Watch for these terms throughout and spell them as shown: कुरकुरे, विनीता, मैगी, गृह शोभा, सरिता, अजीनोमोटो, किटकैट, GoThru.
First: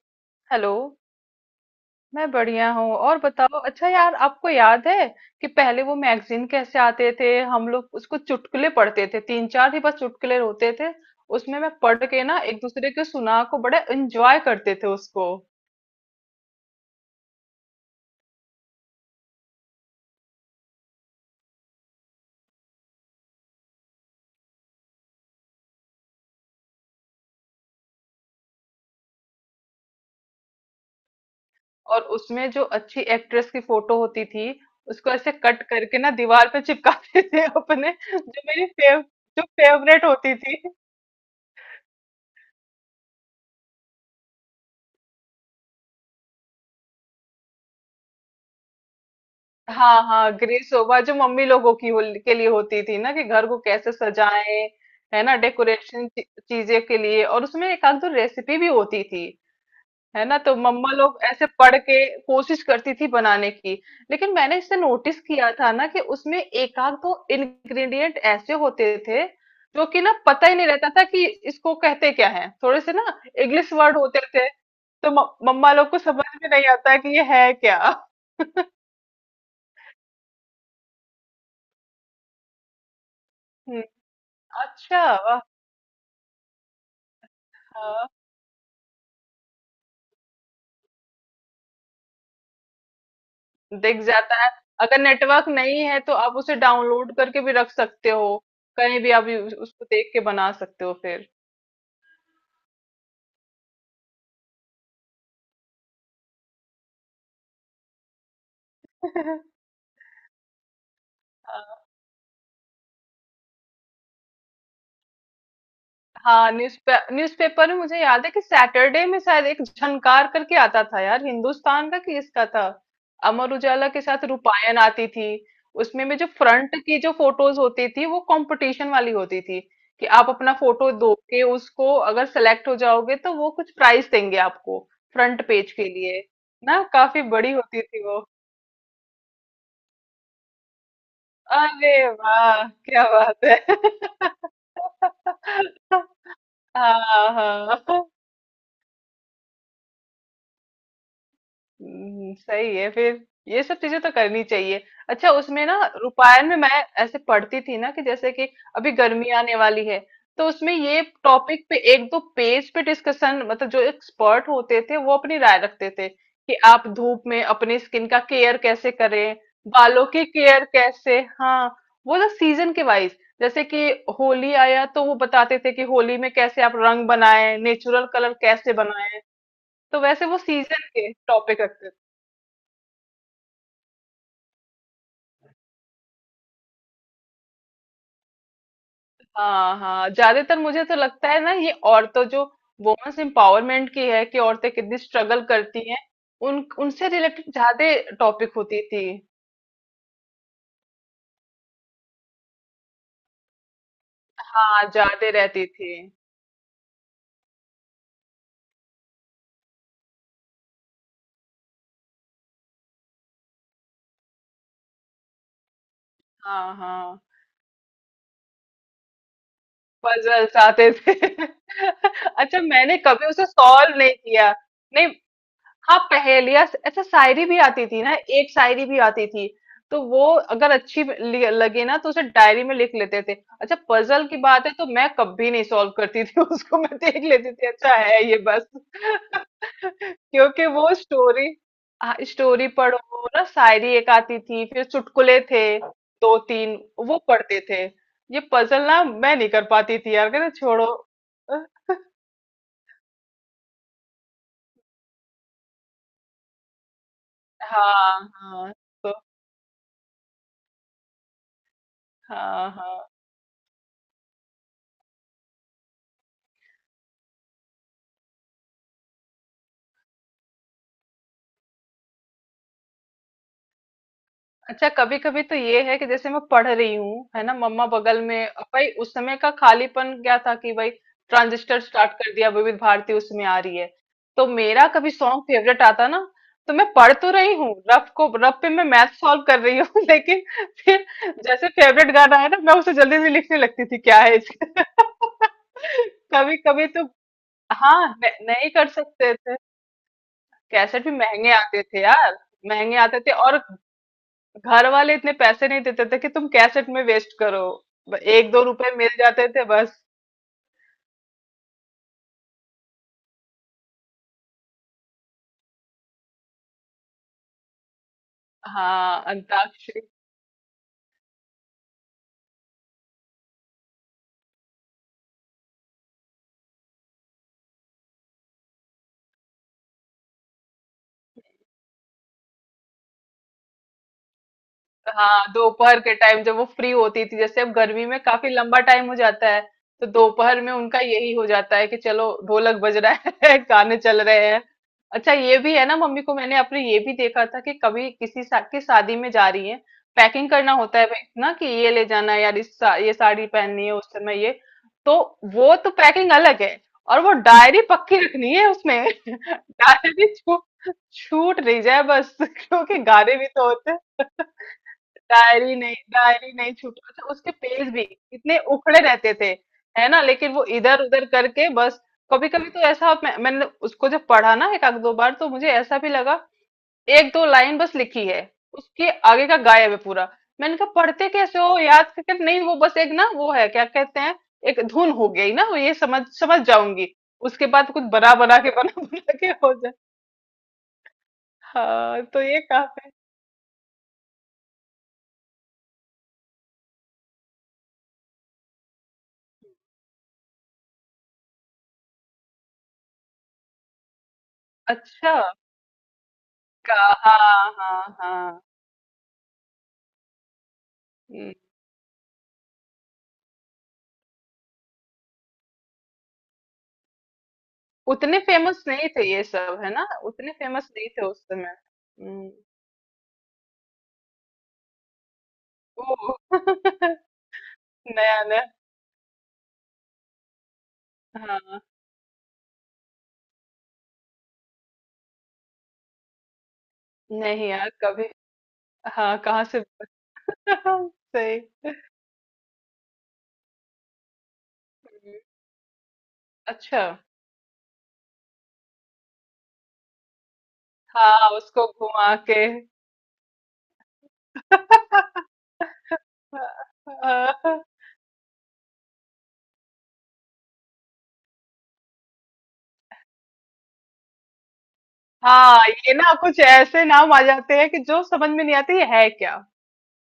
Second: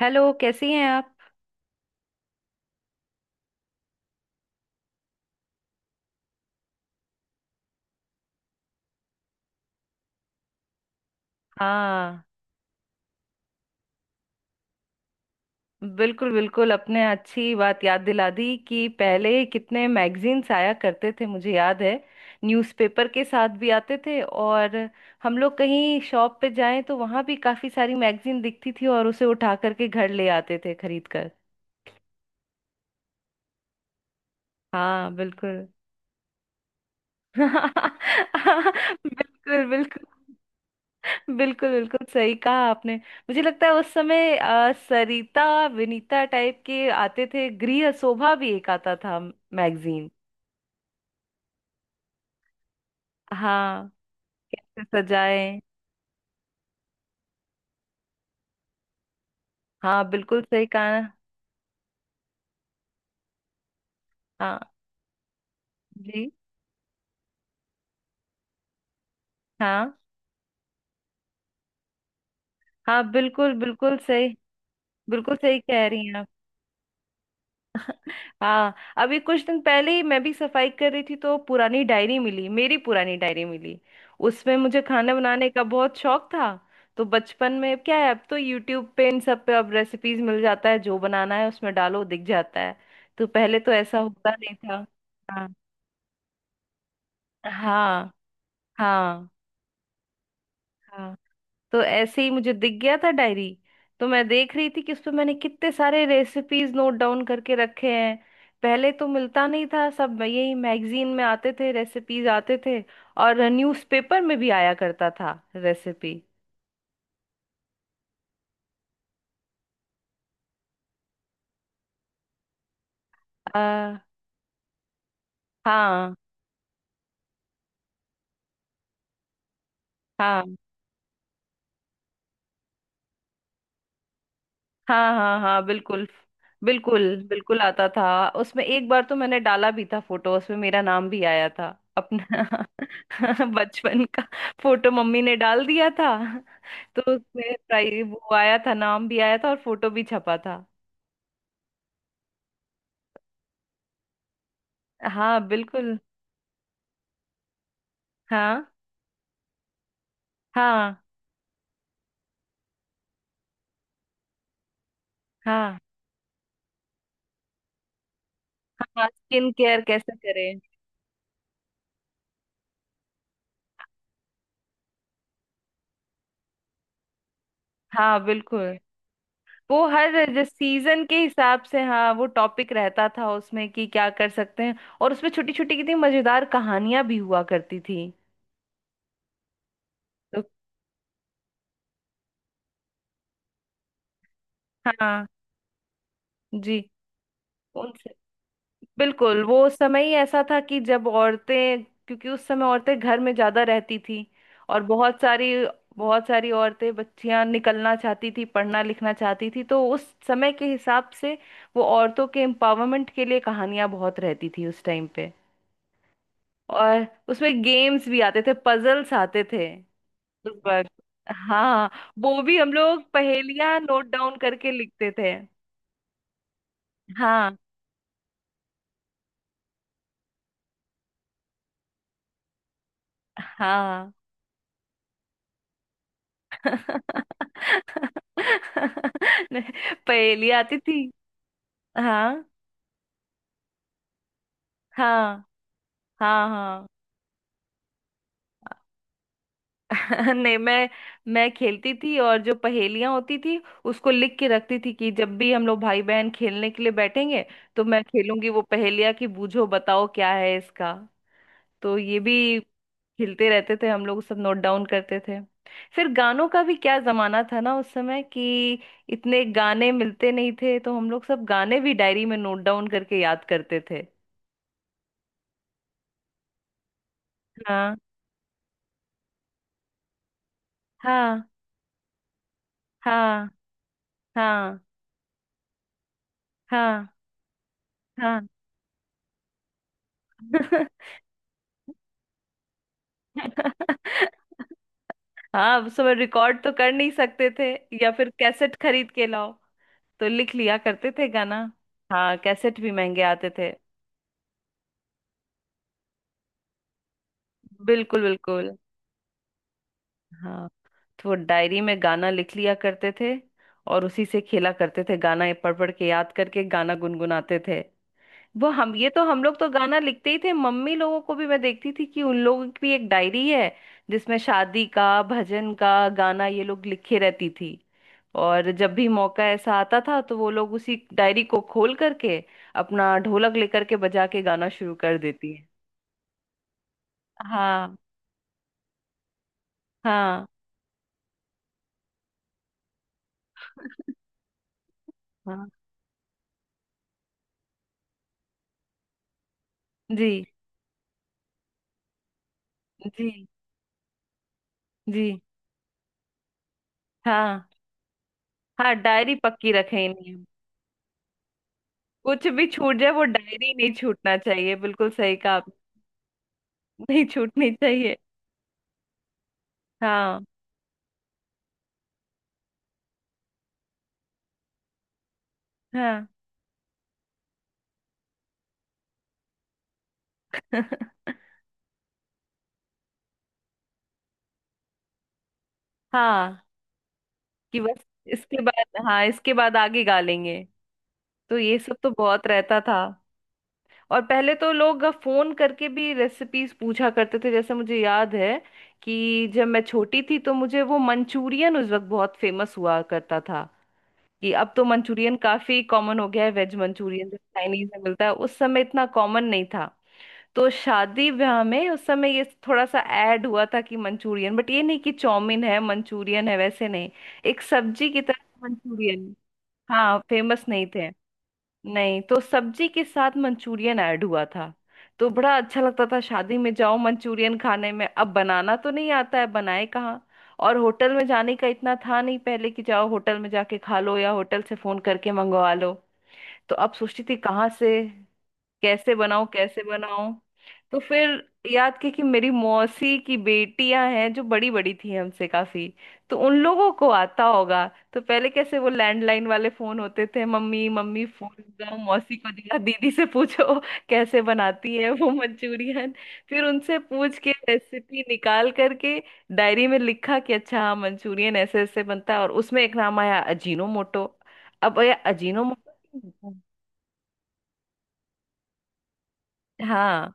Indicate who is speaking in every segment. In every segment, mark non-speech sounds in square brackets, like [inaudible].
Speaker 1: Hello, कैसी
Speaker 2: hello.
Speaker 1: हैं आप।
Speaker 2: मैं बढ़िया हूँ। और बताओ, अच्छा यार, आपको याद है कि पहले वो मैगजीन कैसे आते थे? हम लोग उसको चुटकुले पढ़ते थे। तीन चार ही बस चुटकुले होते थे उसमें। मैं पढ़ के
Speaker 1: हाँ,
Speaker 2: ना एक दूसरे के सुना को बड़ा एंजॉय करते थे उसको।
Speaker 1: बिल्कुल बिल्कुल। अपने अच्छी बात याद दिला दी कि पहले कितने मैगजीन्स आया करते थे, मुझे याद है। न्यूज़पेपर के साथ भी आते थे, और हम लोग कहीं शॉप पे जाएं तो वहाँ भी काफ़ी सारी मैगजीन दिखती थी, और उसे उठा करके घर ले आते थे खरीद कर।
Speaker 2: और उसमें जो अच्छी एक्ट्रेस की फोटो होती थी
Speaker 1: हाँ,
Speaker 2: उसको ऐसे कट
Speaker 1: बिल्कुल।
Speaker 2: करके ना दीवार पे चिपकाते
Speaker 1: [laughs]
Speaker 2: थे [laughs] अपने, जो मेरी फेव, जो
Speaker 1: बिल्कुल बिल्कुल।
Speaker 2: फेवरेट होती थी।
Speaker 1: बिल्कुल बिल्कुल सही कहा आपने। मुझे लगता है उस समय सरिता विनीता टाइप के आते थे, गृह शोभा भी एक आता था
Speaker 2: हाँ
Speaker 1: मैगजीन।
Speaker 2: हाँ, ग्रे सोफा जो मम्मी लोगों की हो, के लिए होती थी ना, कि घर को
Speaker 1: हाँ,
Speaker 2: कैसे सजाएं।
Speaker 1: कैसे
Speaker 2: है ना,
Speaker 1: सजाए।
Speaker 2: डेकोरेशन चीजें के लिए। और उसमें एक आध दो रेसिपी भी होती थी।
Speaker 1: हाँ,
Speaker 2: है ना,
Speaker 1: बिल्कुल
Speaker 2: तो
Speaker 1: सही
Speaker 2: मम्मा
Speaker 1: कहा।
Speaker 2: लोग ऐसे पढ़ के कोशिश करती थी बनाने की। लेकिन मैंने
Speaker 1: हाँ,
Speaker 2: इससे नोटिस किया था ना कि
Speaker 1: जी।
Speaker 2: उसमें एक आध दो इंग्रेडिएंट ऐसे होते थे जो
Speaker 1: हाँ
Speaker 2: कि ना पता ही नहीं रहता था कि इसको कहते क्या है। थोड़े से
Speaker 1: हाँ,
Speaker 2: ना
Speaker 1: बिल्कुल
Speaker 2: इंग्लिश
Speaker 1: बिल्कुल
Speaker 2: वर्ड होते
Speaker 1: सही।
Speaker 2: थे, तो
Speaker 1: बिल्कुल सही
Speaker 2: मम्मा
Speaker 1: कह
Speaker 2: लोग को
Speaker 1: रही हैं
Speaker 2: समझ
Speaker 1: आप।
Speaker 2: में नहीं आता कि ये है क्या। [laughs]
Speaker 1: हाँ, अभी कुछ दिन पहले ही मैं भी सफाई कर रही थी तो पुरानी डायरी मिली, मेरी पुरानी डायरी मिली।
Speaker 2: हम्म।
Speaker 1: उसमें मुझे खाना
Speaker 2: अच्छा।
Speaker 1: बनाने का बहुत शौक था। तो बचपन में क्या
Speaker 2: हाँ,
Speaker 1: है, अब तो यूट्यूब पे इन सब पे अब रेसिपीज मिल जाता है, जो बनाना है उसमें डालो दिख जाता है। तो पहले तो ऐसा
Speaker 2: दिख
Speaker 1: होता
Speaker 2: जाता है।
Speaker 1: नहीं था।
Speaker 2: अगर नेटवर्क
Speaker 1: हाँ
Speaker 2: नहीं है तो आप उसे डाउनलोड करके भी रख
Speaker 1: हाँ।
Speaker 2: सकते हो। कहीं भी आप
Speaker 1: हाँ
Speaker 2: उसको देख के बना सकते हो
Speaker 1: हाँ।
Speaker 2: फिर।
Speaker 1: तो ऐसे ही मुझे दिख गया था डायरी। तो मैं देख रही थी कि उस पे मैंने कितने सारे रेसिपीज नोट डाउन करके रखे हैं। पहले तो मिलता नहीं
Speaker 2: [laughs]
Speaker 1: था, सब यही मैगजीन में आते थे, रेसिपीज आते थे। और न्यूज़पेपर में भी आया करता था रेसिपी।
Speaker 2: हाँ, न्यूज़पेपर में मुझे याद है कि सैटरडे में शायद एक झनकार करके आता था यार, हिंदुस्तान का कि इसका था। अमर
Speaker 1: आ,
Speaker 2: उजाला के
Speaker 1: हाँ।
Speaker 2: साथ रूपायन आती थी। उसमें में जो फ्रंट की जो फोटोज होती थी वो कंपटीशन वाली होती थी। कि आप अपना
Speaker 1: हाँ
Speaker 2: फोटो दो के उसको, अगर सेलेक्ट हो जाओगे तो वो कुछ प्राइस देंगे आपको
Speaker 1: हाँ हाँ।
Speaker 2: फ्रंट
Speaker 1: हाँ,
Speaker 2: पेज के
Speaker 1: बिल्कुल
Speaker 2: लिए। ना
Speaker 1: बिल्कुल।
Speaker 2: काफी बड़ी
Speaker 1: बिल्कुल
Speaker 2: होती
Speaker 1: आता
Speaker 2: थी वो।
Speaker 1: था, उसमें एक बार तो मैंने डाला भी था फोटो, उसमें मेरा नाम भी आया था
Speaker 2: अरे वाह,
Speaker 1: अपना।
Speaker 2: क्या
Speaker 1: [laughs]
Speaker 2: बात
Speaker 1: बचपन का
Speaker 2: है।
Speaker 1: फोटो मम्मी ने डाल दिया था।
Speaker 2: [laughs]
Speaker 1: तो
Speaker 2: हाँ
Speaker 1: उसमें
Speaker 2: हाँ।
Speaker 1: वो आया था, नाम भी आया था और फोटो भी छपा था।
Speaker 2: सही है फिर। ये सब चीजें तो करनी चाहिए। अच्छा
Speaker 1: हाँ,
Speaker 2: उसमें ना,
Speaker 1: बिल्कुल।
Speaker 2: रूपायण में मैं ऐसे पढ़ती थी ना कि जैसे कि
Speaker 1: हाँ
Speaker 2: अभी गर्मी आने वाली है, तो उसमें ये
Speaker 1: हाँ
Speaker 2: टॉपिक पे एक दो पेज पे डिस्कशन, मतलब जो एक्सपर्ट होते थे वो अपनी राय
Speaker 1: हाँ।
Speaker 2: रखते थे कि आप धूप में अपनी स्किन का केयर कैसे
Speaker 1: हाँ,
Speaker 2: करें,
Speaker 1: स्किन केयर
Speaker 2: बालों
Speaker 1: कैसे
Speaker 2: की
Speaker 1: करें।
Speaker 2: केयर कैसे। हाँ, वो ना सीजन के वाइज, जैसे कि होली आया तो वो बताते थे कि होली में कैसे आप रंग बनाएं, नेचुरल
Speaker 1: हाँ,
Speaker 2: कलर कैसे
Speaker 1: बिल्कुल।
Speaker 2: बनाएं।
Speaker 1: वो
Speaker 2: तो
Speaker 1: हर
Speaker 2: वैसे वो
Speaker 1: जो
Speaker 2: सीजन
Speaker 1: सीजन
Speaker 2: के
Speaker 1: के
Speaker 2: टॉपिक
Speaker 1: हिसाब से,
Speaker 2: रखते थे।
Speaker 1: हाँ, वो टॉपिक रहता था उसमें कि क्या कर सकते हैं। और उसमें छोटी छोटी कितनी मजेदार कहानियां भी हुआ करती थी।
Speaker 2: हाँ हाँ,
Speaker 1: तो
Speaker 2: ज्यादातर मुझे तो लगता है ना ये औरतों जो वुमेन्स एम्पावरमेंट की है, कि औरतें कितनी
Speaker 1: हाँ,
Speaker 2: स्ट्रगल करती हैं, उन
Speaker 1: जी,
Speaker 2: उनसे रिलेटेड ज्यादा
Speaker 1: उनसे।
Speaker 2: टॉपिक होती थी।
Speaker 1: बिल्कुल, वो समय ही ऐसा था कि जब औरतें, क्योंकि उस समय औरतें घर में ज्यादा रहती थी। और
Speaker 2: हाँ,
Speaker 1: बहुत
Speaker 2: ज्यादा
Speaker 1: सारी,
Speaker 2: रहती थी।
Speaker 1: बहुत सारी औरतें बच्चियां निकलना चाहती थी, पढ़ना लिखना चाहती थी, तो उस समय के हिसाब से वो औरतों के एम्पावरमेंट के लिए कहानियां बहुत रहती थी उस टाइम पे।
Speaker 2: हाँ
Speaker 1: और
Speaker 2: हाँ,
Speaker 1: उसमें गेम्स भी आते थे, पजल्स आते थे
Speaker 2: पजल्स
Speaker 1: उस
Speaker 2: आते
Speaker 1: वक्त।
Speaker 2: थे। [laughs]
Speaker 1: हाँ, वो भी
Speaker 2: अच्छा,
Speaker 1: हम
Speaker 2: मैंने
Speaker 1: लोग
Speaker 2: कभी उसे
Speaker 1: पहेलियां
Speaker 2: सॉल्व
Speaker 1: नोट
Speaker 2: नहीं
Speaker 1: डाउन
Speaker 2: किया।
Speaker 1: करके
Speaker 2: नहीं,
Speaker 1: लिखते थे।
Speaker 2: हाँ, पहेलियाँ अच्छा, शायरी
Speaker 1: हाँ
Speaker 2: भी आती थी ना, एक शायरी भी आती थी। तो वो अगर अच्छी लगे ना तो उसे डायरी में लिख लेते थे। अच्छा,
Speaker 1: हाँ।
Speaker 2: पजल की बात है तो मैं कभी नहीं सॉल्व करती थी। [laughs] उसको मैं देख लेती थी, अच्छा है ये,
Speaker 1: [laughs]
Speaker 2: बस। [laughs]
Speaker 1: नहीं, पहेली
Speaker 2: क्योंकि
Speaker 1: आती
Speaker 2: वो
Speaker 1: थी।
Speaker 2: स्टोरी, हाँ
Speaker 1: हाँ
Speaker 2: स्टोरी पढ़ो ना, शायरी एक आती थी, फिर चुटकुले
Speaker 1: हाँ
Speaker 2: थे दो
Speaker 1: हाँ
Speaker 2: तीन,
Speaker 1: हाँ।
Speaker 2: वो पढ़ते थे। ये पजल ना मैं नहीं कर पाती थी यार,
Speaker 1: [laughs]
Speaker 2: कहते
Speaker 1: नहीं,
Speaker 2: छोड़ो।
Speaker 1: मैं खेलती थी, और जो पहेलियां होती थी उसको लिख के रखती थी कि जब भी हम लोग भाई बहन खेलने के लिए बैठेंगे तो मैं
Speaker 2: हाँ
Speaker 1: खेलूंगी वो
Speaker 2: हाँ।
Speaker 1: पहेलियां
Speaker 2: तो
Speaker 1: कि बूझो बताओ क्या है इसका। तो ये भी
Speaker 2: हाँ हाँ,
Speaker 1: खेलते रहते थे हम लोग, सब नोट डाउन करते थे। फिर गानों का भी क्या जमाना था ना उस समय कि इतने गाने मिलते नहीं थे, तो हम लोग सब गाने भी डायरी में नोट डाउन करके याद करते थे।
Speaker 2: अच्छा कभी कभी तो ये है कि जैसे मैं पढ़ रही हूँ, है ना, मम्मा
Speaker 1: हाँ
Speaker 2: बगल में, अब भाई उस समय का खालीपन क्या था कि भाई
Speaker 1: हाँ।
Speaker 2: ट्रांजिस्टर स्टार्ट कर दिया, विविध भारती उसमें
Speaker 1: हाँ
Speaker 2: आ रही है, तो
Speaker 1: हाँ।
Speaker 2: मेरा कभी सॉन्ग फेवरेट आता ना, तो मैं
Speaker 1: हाँ
Speaker 2: पढ़ तो रही हूँ, रफ को,
Speaker 1: हाँ।
Speaker 2: रफ पे मैं मैथ सॉल्व कर रही हूँ। [laughs] लेकिन
Speaker 1: [laughs]
Speaker 2: फिर जैसे फेवरेट गाना है ना, मैं उसे जल्दी से लिखने लगती थी क्या है इसका।
Speaker 1: हाँ, उस
Speaker 2: [laughs]
Speaker 1: समय
Speaker 2: कभी
Speaker 1: रिकॉर्ड तो
Speaker 2: कभी
Speaker 1: कर
Speaker 2: तो,
Speaker 1: नहीं सकते थे।
Speaker 2: हाँ,
Speaker 1: या फिर
Speaker 2: नहीं
Speaker 1: कैसेट
Speaker 2: कर
Speaker 1: खरीद के
Speaker 2: सकते
Speaker 1: लाओ,
Speaker 2: थे।
Speaker 1: तो लिख लिया
Speaker 2: कैसेट
Speaker 1: करते
Speaker 2: भी
Speaker 1: थे
Speaker 2: महंगे
Speaker 1: गाना।
Speaker 2: आते थे
Speaker 1: हाँ,
Speaker 2: यार,
Speaker 1: कैसेट भी
Speaker 2: महंगे आते
Speaker 1: महंगे
Speaker 2: थे,
Speaker 1: आते
Speaker 2: और
Speaker 1: थे।
Speaker 2: घर वाले इतने पैसे नहीं देते थे कि तुम कैसेट में वेस्ट करो।
Speaker 1: बिल्कुल
Speaker 2: एक दो
Speaker 1: बिल्कुल।
Speaker 2: रुपए मिल जाते थे बस।
Speaker 1: हाँ, तो वो डायरी में गाना लिख लिया करते थे। और उसी से खेला करते थे गाना, ये पढ़ पढ़ के याद करके गाना गुनगुनाते थे। वो हम, ये
Speaker 2: हाँ,
Speaker 1: तो हम लोग तो गाना
Speaker 2: अंताक्षरी।
Speaker 1: लिखते ही थे, मम्मी लोगों को भी मैं देखती थी कि उन लोगों की भी एक डायरी है जिसमें शादी का, भजन का गाना ये लोग लिखे रहती थी। और जब भी मौका ऐसा आता था तो वो लोग उसी डायरी को खोल करके अपना ढोलक लेकर के बजा के गाना शुरू कर
Speaker 2: हाँ,
Speaker 1: देती है।
Speaker 2: दोपहर के टाइम जब वो फ्री होती थी, जैसे अब
Speaker 1: हाँ।
Speaker 2: गर्मी में काफी लंबा टाइम हो जाता है, तो
Speaker 1: हाँ।
Speaker 2: दोपहर में उनका यही हो जाता है कि चलो ढोलक बज रहा है। [laughs] गाने चल रहे हैं। अच्छा ये
Speaker 1: हाँ,
Speaker 2: भी है ना, मम्मी को मैंने अपने ये भी देखा था कि कभी किसी की शादी में जा रही है,
Speaker 1: जी।
Speaker 2: पैकिंग करना होता है भाई ना, कि ये ले जाना है यार, इस ये
Speaker 1: जी,
Speaker 2: साड़ी पहननी है उस समय ये, तो
Speaker 1: जी।
Speaker 2: वो तो पैकिंग अलग है, और वो
Speaker 1: हाँ।
Speaker 2: डायरी पक्की रखनी है
Speaker 1: हाँ,
Speaker 2: उसमें। [laughs]
Speaker 1: डायरी पक्की
Speaker 2: डायरी
Speaker 1: रखेंगे।
Speaker 2: छूट, छूट नहीं जाए बस। [laughs]
Speaker 1: कुछ भी छूट
Speaker 2: क्योंकि
Speaker 1: जाए, वो
Speaker 2: गाने भी तो
Speaker 1: डायरी
Speaker 2: होते
Speaker 1: नहीं
Speaker 2: हैं।
Speaker 1: छूटना चाहिए, बिल्कुल सही कहा आपने।
Speaker 2: डायरी नहीं, डायरी नहीं छूटी।
Speaker 1: नहीं
Speaker 2: अच्छा, उसके
Speaker 1: छूटनी
Speaker 2: पेज भी
Speaker 1: चाहिए।
Speaker 2: इतने उखड़े रहते थे है ना,
Speaker 1: हाँ।
Speaker 2: लेकिन वो इधर उधर करके बस। कभी कभी तो ऐसा मैंने उसको जब पढ़ा ना एक आध दो बार तो मुझे ऐसा भी
Speaker 1: हाँ।
Speaker 2: लगा एक दो लाइन बस लिखी है, उसके आगे का गायब है पूरा। मैंने कहा पढ़ते
Speaker 1: [laughs]
Speaker 2: कैसे हो, याद करके तो नहीं, वो बस एक ना वो है क्या कहते हैं, एक धुन हो गई ना वो, ये समझ समझ
Speaker 1: हाँ,
Speaker 2: जाऊंगी, उसके
Speaker 1: कि
Speaker 2: बाद कुछ
Speaker 1: बस
Speaker 2: बना बना
Speaker 1: इसके
Speaker 2: के, बना
Speaker 1: बाद, हाँ,
Speaker 2: बना के
Speaker 1: इसके
Speaker 2: हो
Speaker 1: बाद
Speaker 2: जाए।
Speaker 1: आगे गालेंगे। तो ये सब तो
Speaker 2: हाँ तो
Speaker 1: बहुत
Speaker 2: ये
Speaker 1: रहता था।
Speaker 2: काफी।
Speaker 1: और पहले तो लोग फोन करके भी रेसिपीज पूछा करते थे, जैसे मुझे याद है कि जब मैं छोटी थी तो मुझे वो मंचूरियन उस वक्त बहुत फेमस हुआ करता था। कि अब तो
Speaker 2: अच्छा,
Speaker 1: मंचूरियन काफी कॉमन हो गया है, वेज
Speaker 2: का,
Speaker 1: मंचूरियन जो
Speaker 2: हाँ
Speaker 1: चाइनीज
Speaker 2: हाँ
Speaker 1: में मिलता है, उस
Speaker 2: हाँ,
Speaker 1: समय इतना कॉमन नहीं था। तो शादी ब्याह में उस समय ये थोड़ा सा ऐड हुआ था कि मंचूरियन, बट ये नहीं कि चाउमीन है मंचूरियन है, वैसे नहीं। एक सब्जी की
Speaker 2: उतने
Speaker 1: तरह
Speaker 2: फेमस नहीं थे
Speaker 1: मंचूरियन।
Speaker 2: ये सब, है ना,
Speaker 1: हाँ,
Speaker 2: उतने
Speaker 1: फेमस नहीं
Speaker 2: फेमस
Speaker 1: थे।
Speaker 2: नहीं थे उस समय।
Speaker 1: नहीं तो
Speaker 2: हम्म।
Speaker 1: सब्जी के साथ मंचूरियन ऐड हुआ था। तो बड़ा अच्छा लगता
Speaker 2: ओ।
Speaker 1: था शादी
Speaker 2: [laughs]
Speaker 1: में जाओ मंचूरियन खाने में, अब
Speaker 2: नया नया।
Speaker 1: बनाना तो नहीं आता है, बनाए कहाँ। और होटल में जाने का
Speaker 2: हाँ।
Speaker 1: इतना था नहीं पहले कि जाओ होटल में जाके खा लो या होटल से फोन करके मंगवा लो। तो अब सोचती थी
Speaker 2: नहीं
Speaker 1: कहाँ
Speaker 2: यार,
Speaker 1: से,
Speaker 2: कभी।
Speaker 1: कैसे
Speaker 2: हाँ
Speaker 1: बनाऊं
Speaker 2: कहाँ से।
Speaker 1: कैसे बनाऊं।
Speaker 2: [laughs]
Speaker 1: तो फिर
Speaker 2: सही।
Speaker 1: याद की कि मेरी मौसी की बेटियां हैं जो बड़ी बड़ी थी
Speaker 2: हम्म।
Speaker 1: हमसे काफी, तो उन लोगों
Speaker 2: अच्छा।
Speaker 1: को आता होगा। तो पहले कैसे वो लैंडलाइन वाले फोन होते थे, मम्मी मम्मी फोन
Speaker 2: हाँ, उसको
Speaker 1: लगाओ
Speaker 2: घुमा
Speaker 1: मौसी को,
Speaker 2: के।
Speaker 1: दिखा दीदी से पूछो [laughs] कैसे बनाती है वो मंचूरियन। फिर उनसे पूछ के
Speaker 2: [laughs]
Speaker 1: रेसिपी निकाल करके डायरी में लिखा कि अच्छा हाँ, मंचूरियन ऐसे ऐसे बनता है, और उसमें एक नाम आया अजीनोमोटो। अब ये
Speaker 2: हाँ, ये ना
Speaker 1: अजीनोमोटो,
Speaker 2: कुछ ऐसे नाम आ जाते हैं कि जो समझ में नहीं आते ये है क्या।
Speaker 1: हाँ,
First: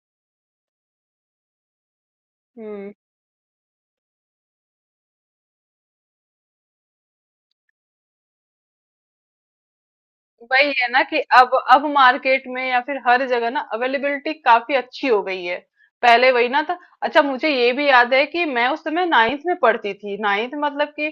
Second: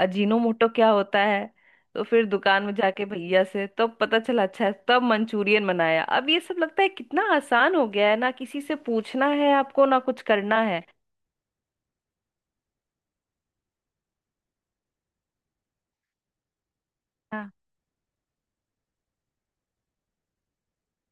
Speaker 1: अजीनोमोटो क्या होता है। तो फिर दुकान में
Speaker 2: हम्म।
Speaker 1: जाके भैया से तब पता चला, अच्छा है, तब मंचूरियन बनाया। अब ये सब लगता है कितना आसान हो गया है ना, किसी से पूछना है आपको ना कुछ करना
Speaker 2: वही
Speaker 1: है।
Speaker 2: है ना कि अब मार्केट में या फिर हर जगह ना अवेलेबिलिटी काफी अच्छी हो गई है, पहले वही ना था। अच्छा, मुझे
Speaker 1: हाँ।
Speaker 2: ये भी याद है कि मैं उस समय नाइन्थ में पढ़ती थी, नाइन्थ मतलब कि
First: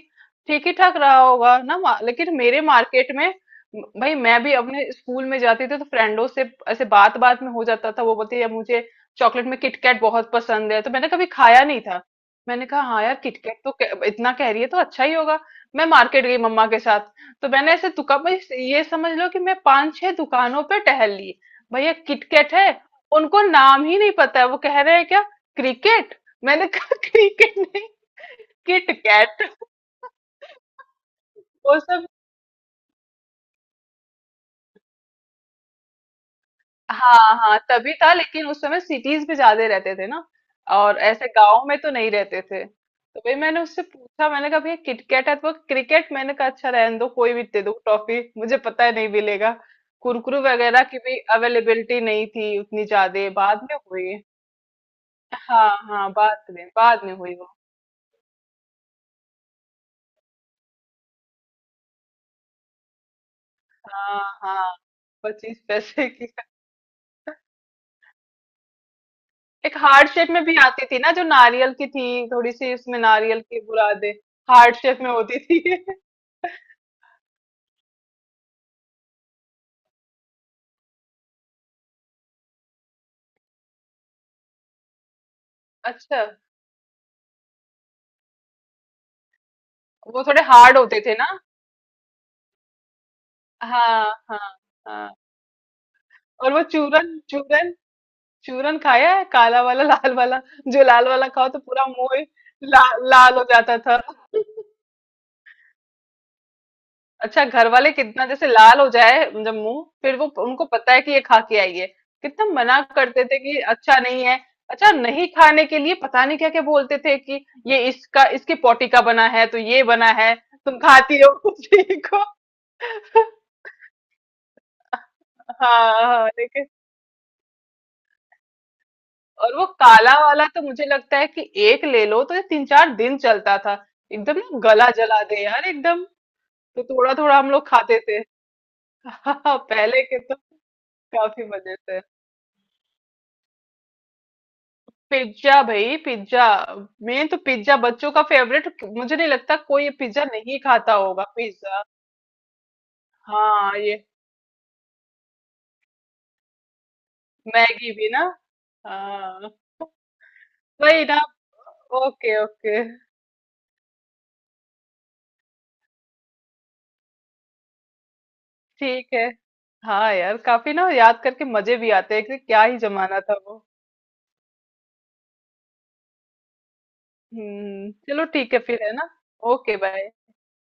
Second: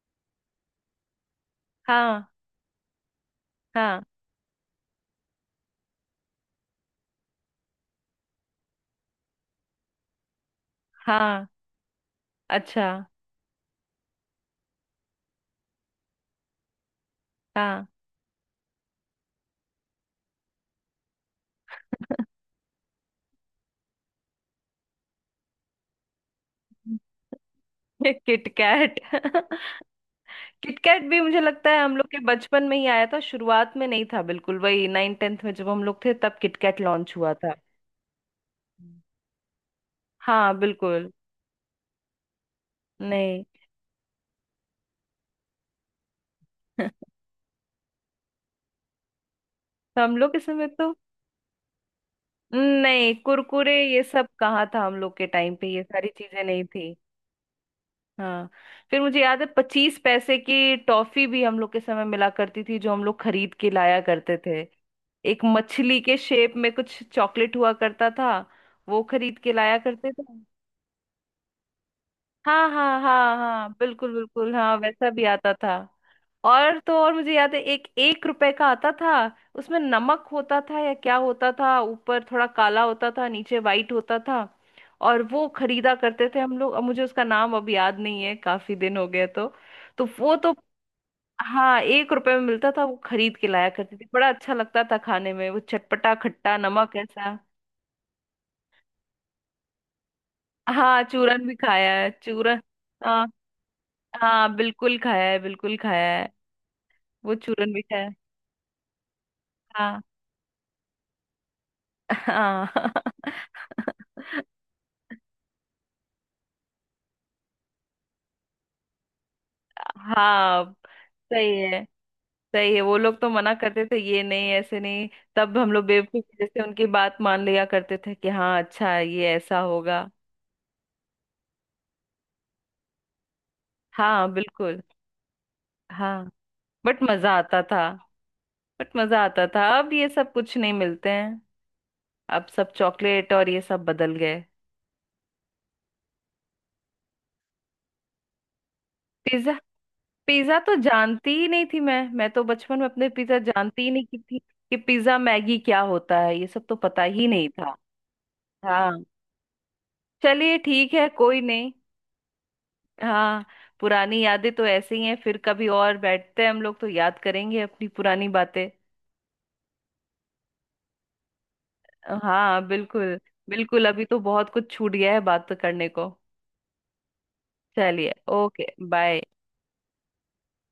Speaker 2: ठीक ही ठाक रहा होगा ना,
Speaker 1: हाँ
Speaker 2: लेकिन मेरे मार्केट में,
Speaker 1: हाँ।
Speaker 2: भाई मैं भी अपने स्कूल में जाती थी तो फ्रेंडों से ऐसे बात बात में हो जाता था। वो बोलते यार मुझे चॉकलेट में किटकैट बहुत पसंद है, तो मैंने कभी
Speaker 1: हाँ,
Speaker 2: खाया नहीं था। मैंने कहा
Speaker 1: अच्छा।
Speaker 2: हाँ यार किटकैट तो, इतना कह रही है तो अच्छा ही होगा। मैं मार्केट गई मम्मा के साथ, तो मैंने
Speaker 1: हाँ।
Speaker 2: ऐसे दुकान में, ये समझ लो कि मैं पांच छह दुकानों पे टहल ली। भैया
Speaker 1: [laughs]
Speaker 2: किटकैट है? उनको नाम ही नहीं पता है, वो कह रहे हैं क्या, क्रिकेट? मैंने कहा [laughs] क्रिकेट नहीं,
Speaker 1: किटकैट।
Speaker 2: किटकैट।
Speaker 1: [laughs] किटकैट भी मुझे
Speaker 2: [laughs]
Speaker 1: लगता
Speaker 2: वो
Speaker 1: है हम
Speaker 2: सब,
Speaker 1: लोग के बचपन में ही आया था, शुरुआत में नहीं था बिल्कुल, वही नाइन टेंथ में जब हम लोग थे तब किटकैट लॉन्च हुआ
Speaker 2: हाँ
Speaker 1: था।
Speaker 2: हाँ तभी था, लेकिन उस समय सिटीज में ज्यादा रहते थे ना,
Speaker 1: हाँ,
Speaker 2: और
Speaker 1: बिल्कुल।
Speaker 2: ऐसे गांव में तो नहीं रहते थे। तो भाई
Speaker 1: नहीं।
Speaker 2: मैंने उससे पूछा, मैंने कहा भैया किटकैट है? तो क्रिकेट। मैंने कहा अच्छा रहने
Speaker 1: [laughs]
Speaker 2: दो, कोई भी दे दो टॉफी, मुझे पता है नहीं मिलेगा।
Speaker 1: तो हम लोग के
Speaker 2: कुरकुरे
Speaker 1: समय
Speaker 2: वगैरह
Speaker 1: तो,
Speaker 2: की भी अवेलेबिलिटी नहीं थी उतनी,
Speaker 1: नहीं
Speaker 2: ज्यादा बाद
Speaker 1: कुरकुरे
Speaker 2: में
Speaker 1: ये
Speaker 2: हुई।
Speaker 1: सब कहाँ था, हम लोग के टाइम पे
Speaker 2: हाँ
Speaker 1: ये सारी
Speaker 2: हाँ,
Speaker 1: चीजें नहीं थी।
Speaker 2: बाद में हुई वो।
Speaker 1: हाँ, फिर मुझे याद है पच्चीस पैसे की टॉफी भी हम लोग के समय मिला करती थी, जो हम लोग खरीद के लाया
Speaker 2: हाँ
Speaker 1: करते थे।
Speaker 2: हाँ,
Speaker 1: एक
Speaker 2: पच्चीस
Speaker 1: मछली
Speaker 2: पैसे
Speaker 1: के
Speaker 2: की।
Speaker 1: शेप में कुछ चॉकलेट हुआ करता था, वो खरीद के
Speaker 2: एक
Speaker 1: लाया
Speaker 2: हार्ट
Speaker 1: करते थे।
Speaker 2: शेप में भी आती थी ना, जो नारियल की थी थोड़ी
Speaker 1: हाँ
Speaker 2: सी, उसमें
Speaker 1: हाँ हाँ
Speaker 2: नारियल की
Speaker 1: हाँ,
Speaker 2: बुरादे,
Speaker 1: बिल्कुल बिल्कुल, हाँ
Speaker 2: हार्ट शेप
Speaker 1: वैसा
Speaker 2: में
Speaker 1: भी
Speaker 2: होती
Speaker 1: आता
Speaker 2: थी।
Speaker 1: था।
Speaker 2: [laughs]
Speaker 1: और तो और, मुझे याद है एक एक रुपए का आता था, उसमें नमक होता था या क्या होता था, ऊपर थोड़ा काला होता था, नीचे वाइट होता था। और वो खरीदा
Speaker 2: अच्छा,
Speaker 1: करते थे हम लोग, अब मुझे उसका नाम अब याद नहीं है, काफी दिन हो गए तो। तो
Speaker 2: वो
Speaker 1: वो
Speaker 2: थोड़े
Speaker 1: तो,
Speaker 2: हार्ड होते थे ना।
Speaker 1: हाँ एक रुपए में मिलता था, वो खरीद के लाया करती
Speaker 2: हाँ
Speaker 1: थी, बड़ा
Speaker 2: हाँ
Speaker 1: अच्छा लगता था
Speaker 2: हाँ।
Speaker 1: खाने में वो चटपटा
Speaker 2: और
Speaker 1: खट्टा
Speaker 2: वो
Speaker 1: नमक
Speaker 2: चूरन,
Speaker 1: ऐसा।
Speaker 2: चूरन, चूरन खाया है, काला वाला लाल वाला। जो
Speaker 1: हाँ,
Speaker 2: लाल वाला
Speaker 1: चूरन
Speaker 2: खाओ
Speaker 1: भी
Speaker 2: तो पूरा
Speaker 1: खाया है
Speaker 2: मुंह ही,
Speaker 1: चूरन।
Speaker 2: ला,
Speaker 1: हाँ
Speaker 2: लाल हो जाता था।
Speaker 1: हाँ, बिल्कुल खाया है, बिल्कुल खाया। वो
Speaker 2: अच्छा, घर
Speaker 1: चूरन
Speaker 2: वाले
Speaker 1: मीठा है।
Speaker 2: कितना, जैसे लाल हो जाए जब मुंह,
Speaker 1: हाँ।
Speaker 2: फिर वो उनको पता है कि ये खा के आई है। कितना
Speaker 1: हाँ।
Speaker 2: मना करते थे कि
Speaker 1: [laughs]
Speaker 2: अच्छा नहीं है, अच्छा नहीं खाने के लिए। पता नहीं क्या क्या बोलते थे, कि ये इसका, इसके पोटी का बना है, तो ये बना है,
Speaker 1: हाँ।
Speaker 2: तुम खाती हो [laughs]
Speaker 1: सही है,
Speaker 2: उसी को।
Speaker 1: सही है, वो लोग तो मना करते थे, ये नहीं, ऐसे नहीं। तब हम लोग
Speaker 2: हाँ
Speaker 1: बेवकूफ
Speaker 2: हाँ,
Speaker 1: की जैसे
Speaker 2: लेकिन,
Speaker 1: उनकी बात मान लिया करते थे कि हाँ अच्छा है, ये
Speaker 2: और
Speaker 1: ऐसा
Speaker 2: वो
Speaker 1: होगा।
Speaker 2: काला वाला तो मुझे लगता है कि एक ले लो तो ये तीन चार दिन चलता था।
Speaker 1: हाँ,
Speaker 2: एकदम ना
Speaker 1: बिल्कुल।
Speaker 2: गला जला दे यार एकदम,
Speaker 1: हाँ,
Speaker 2: तो
Speaker 1: बट
Speaker 2: थोड़ा
Speaker 1: मजा
Speaker 2: थोड़ा हम
Speaker 1: आता
Speaker 2: लोग
Speaker 1: था।
Speaker 2: खाते थे।
Speaker 1: बट मजा
Speaker 2: [laughs]
Speaker 1: आता था, अब
Speaker 2: पहले
Speaker 1: ये
Speaker 2: के
Speaker 1: सब
Speaker 2: तो
Speaker 1: कुछ नहीं मिलते हैं।
Speaker 2: काफी मजे थे।
Speaker 1: अब सब चॉकलेट और ये सब बदल गए।
Speaker 2: पिज्जा भाई, पिज्जा, मेन तो पिज्जा बच्चों का फेवरेट। मुझे नहीं
Speaker 1: पिज्जा।
Speaker 2: लगता कोई ये पिज्जा
Speaker 1: पिज्जा
Speaker 2: नहीं
Speaker 1: तो
Speaker 2: खाता होगा।
Speaker 1: जानती ही नहीं थी
Speaker 2: पिज्जा,
Speaker 1: मैं तो बचपन में अपने पिज्जा
Speaker 2: हाँ
Speaker 1: जानती ही
Speaker 2: ये,
Speaker 1: नहीं की थी कि पिज्जा मैगी क्या होता है, ये सब तो पता ही नहीं था।
Speaker 2: मैगी भी ना।
Speaker 1: हाँ,
Speaker 2: हाँ।
Speaker 1: चलिए ठीक
Speaker 2: वही
Speaker 1: है,
Speaker 2: ना।
Speaker 1: कोई नहीं।
Speaker 2: Okay okay.
Speaker 1: हाँ, पुरानी यादें तो ऐसे ही हैं, फिर कभी और बैठते हैं हम लोग तो याद करेंगे अपनी पुरानी बातें।
Speaker 2: ठीक है। हाँ यार, काफी ना याद करके मजे भी आते हैं, कि क्या
Speaker 1: हाँ,
Speaker 2: ही
Speaker 1: बिल्कुल।
Speaker 2: जमाना था वो।
Speaker 1: बिल्कुल, अभी तो बहुत कुछ छूट गया है बात करने को।
Speaker 2: हुँ,
Speaker 1: चलिए,
Speaker 2: चलो ठीक है
Speaker 1: ओके
Speaker 2: फिर, है ना?
Speaker 1: बाय।
Speaker 2: Okay bye.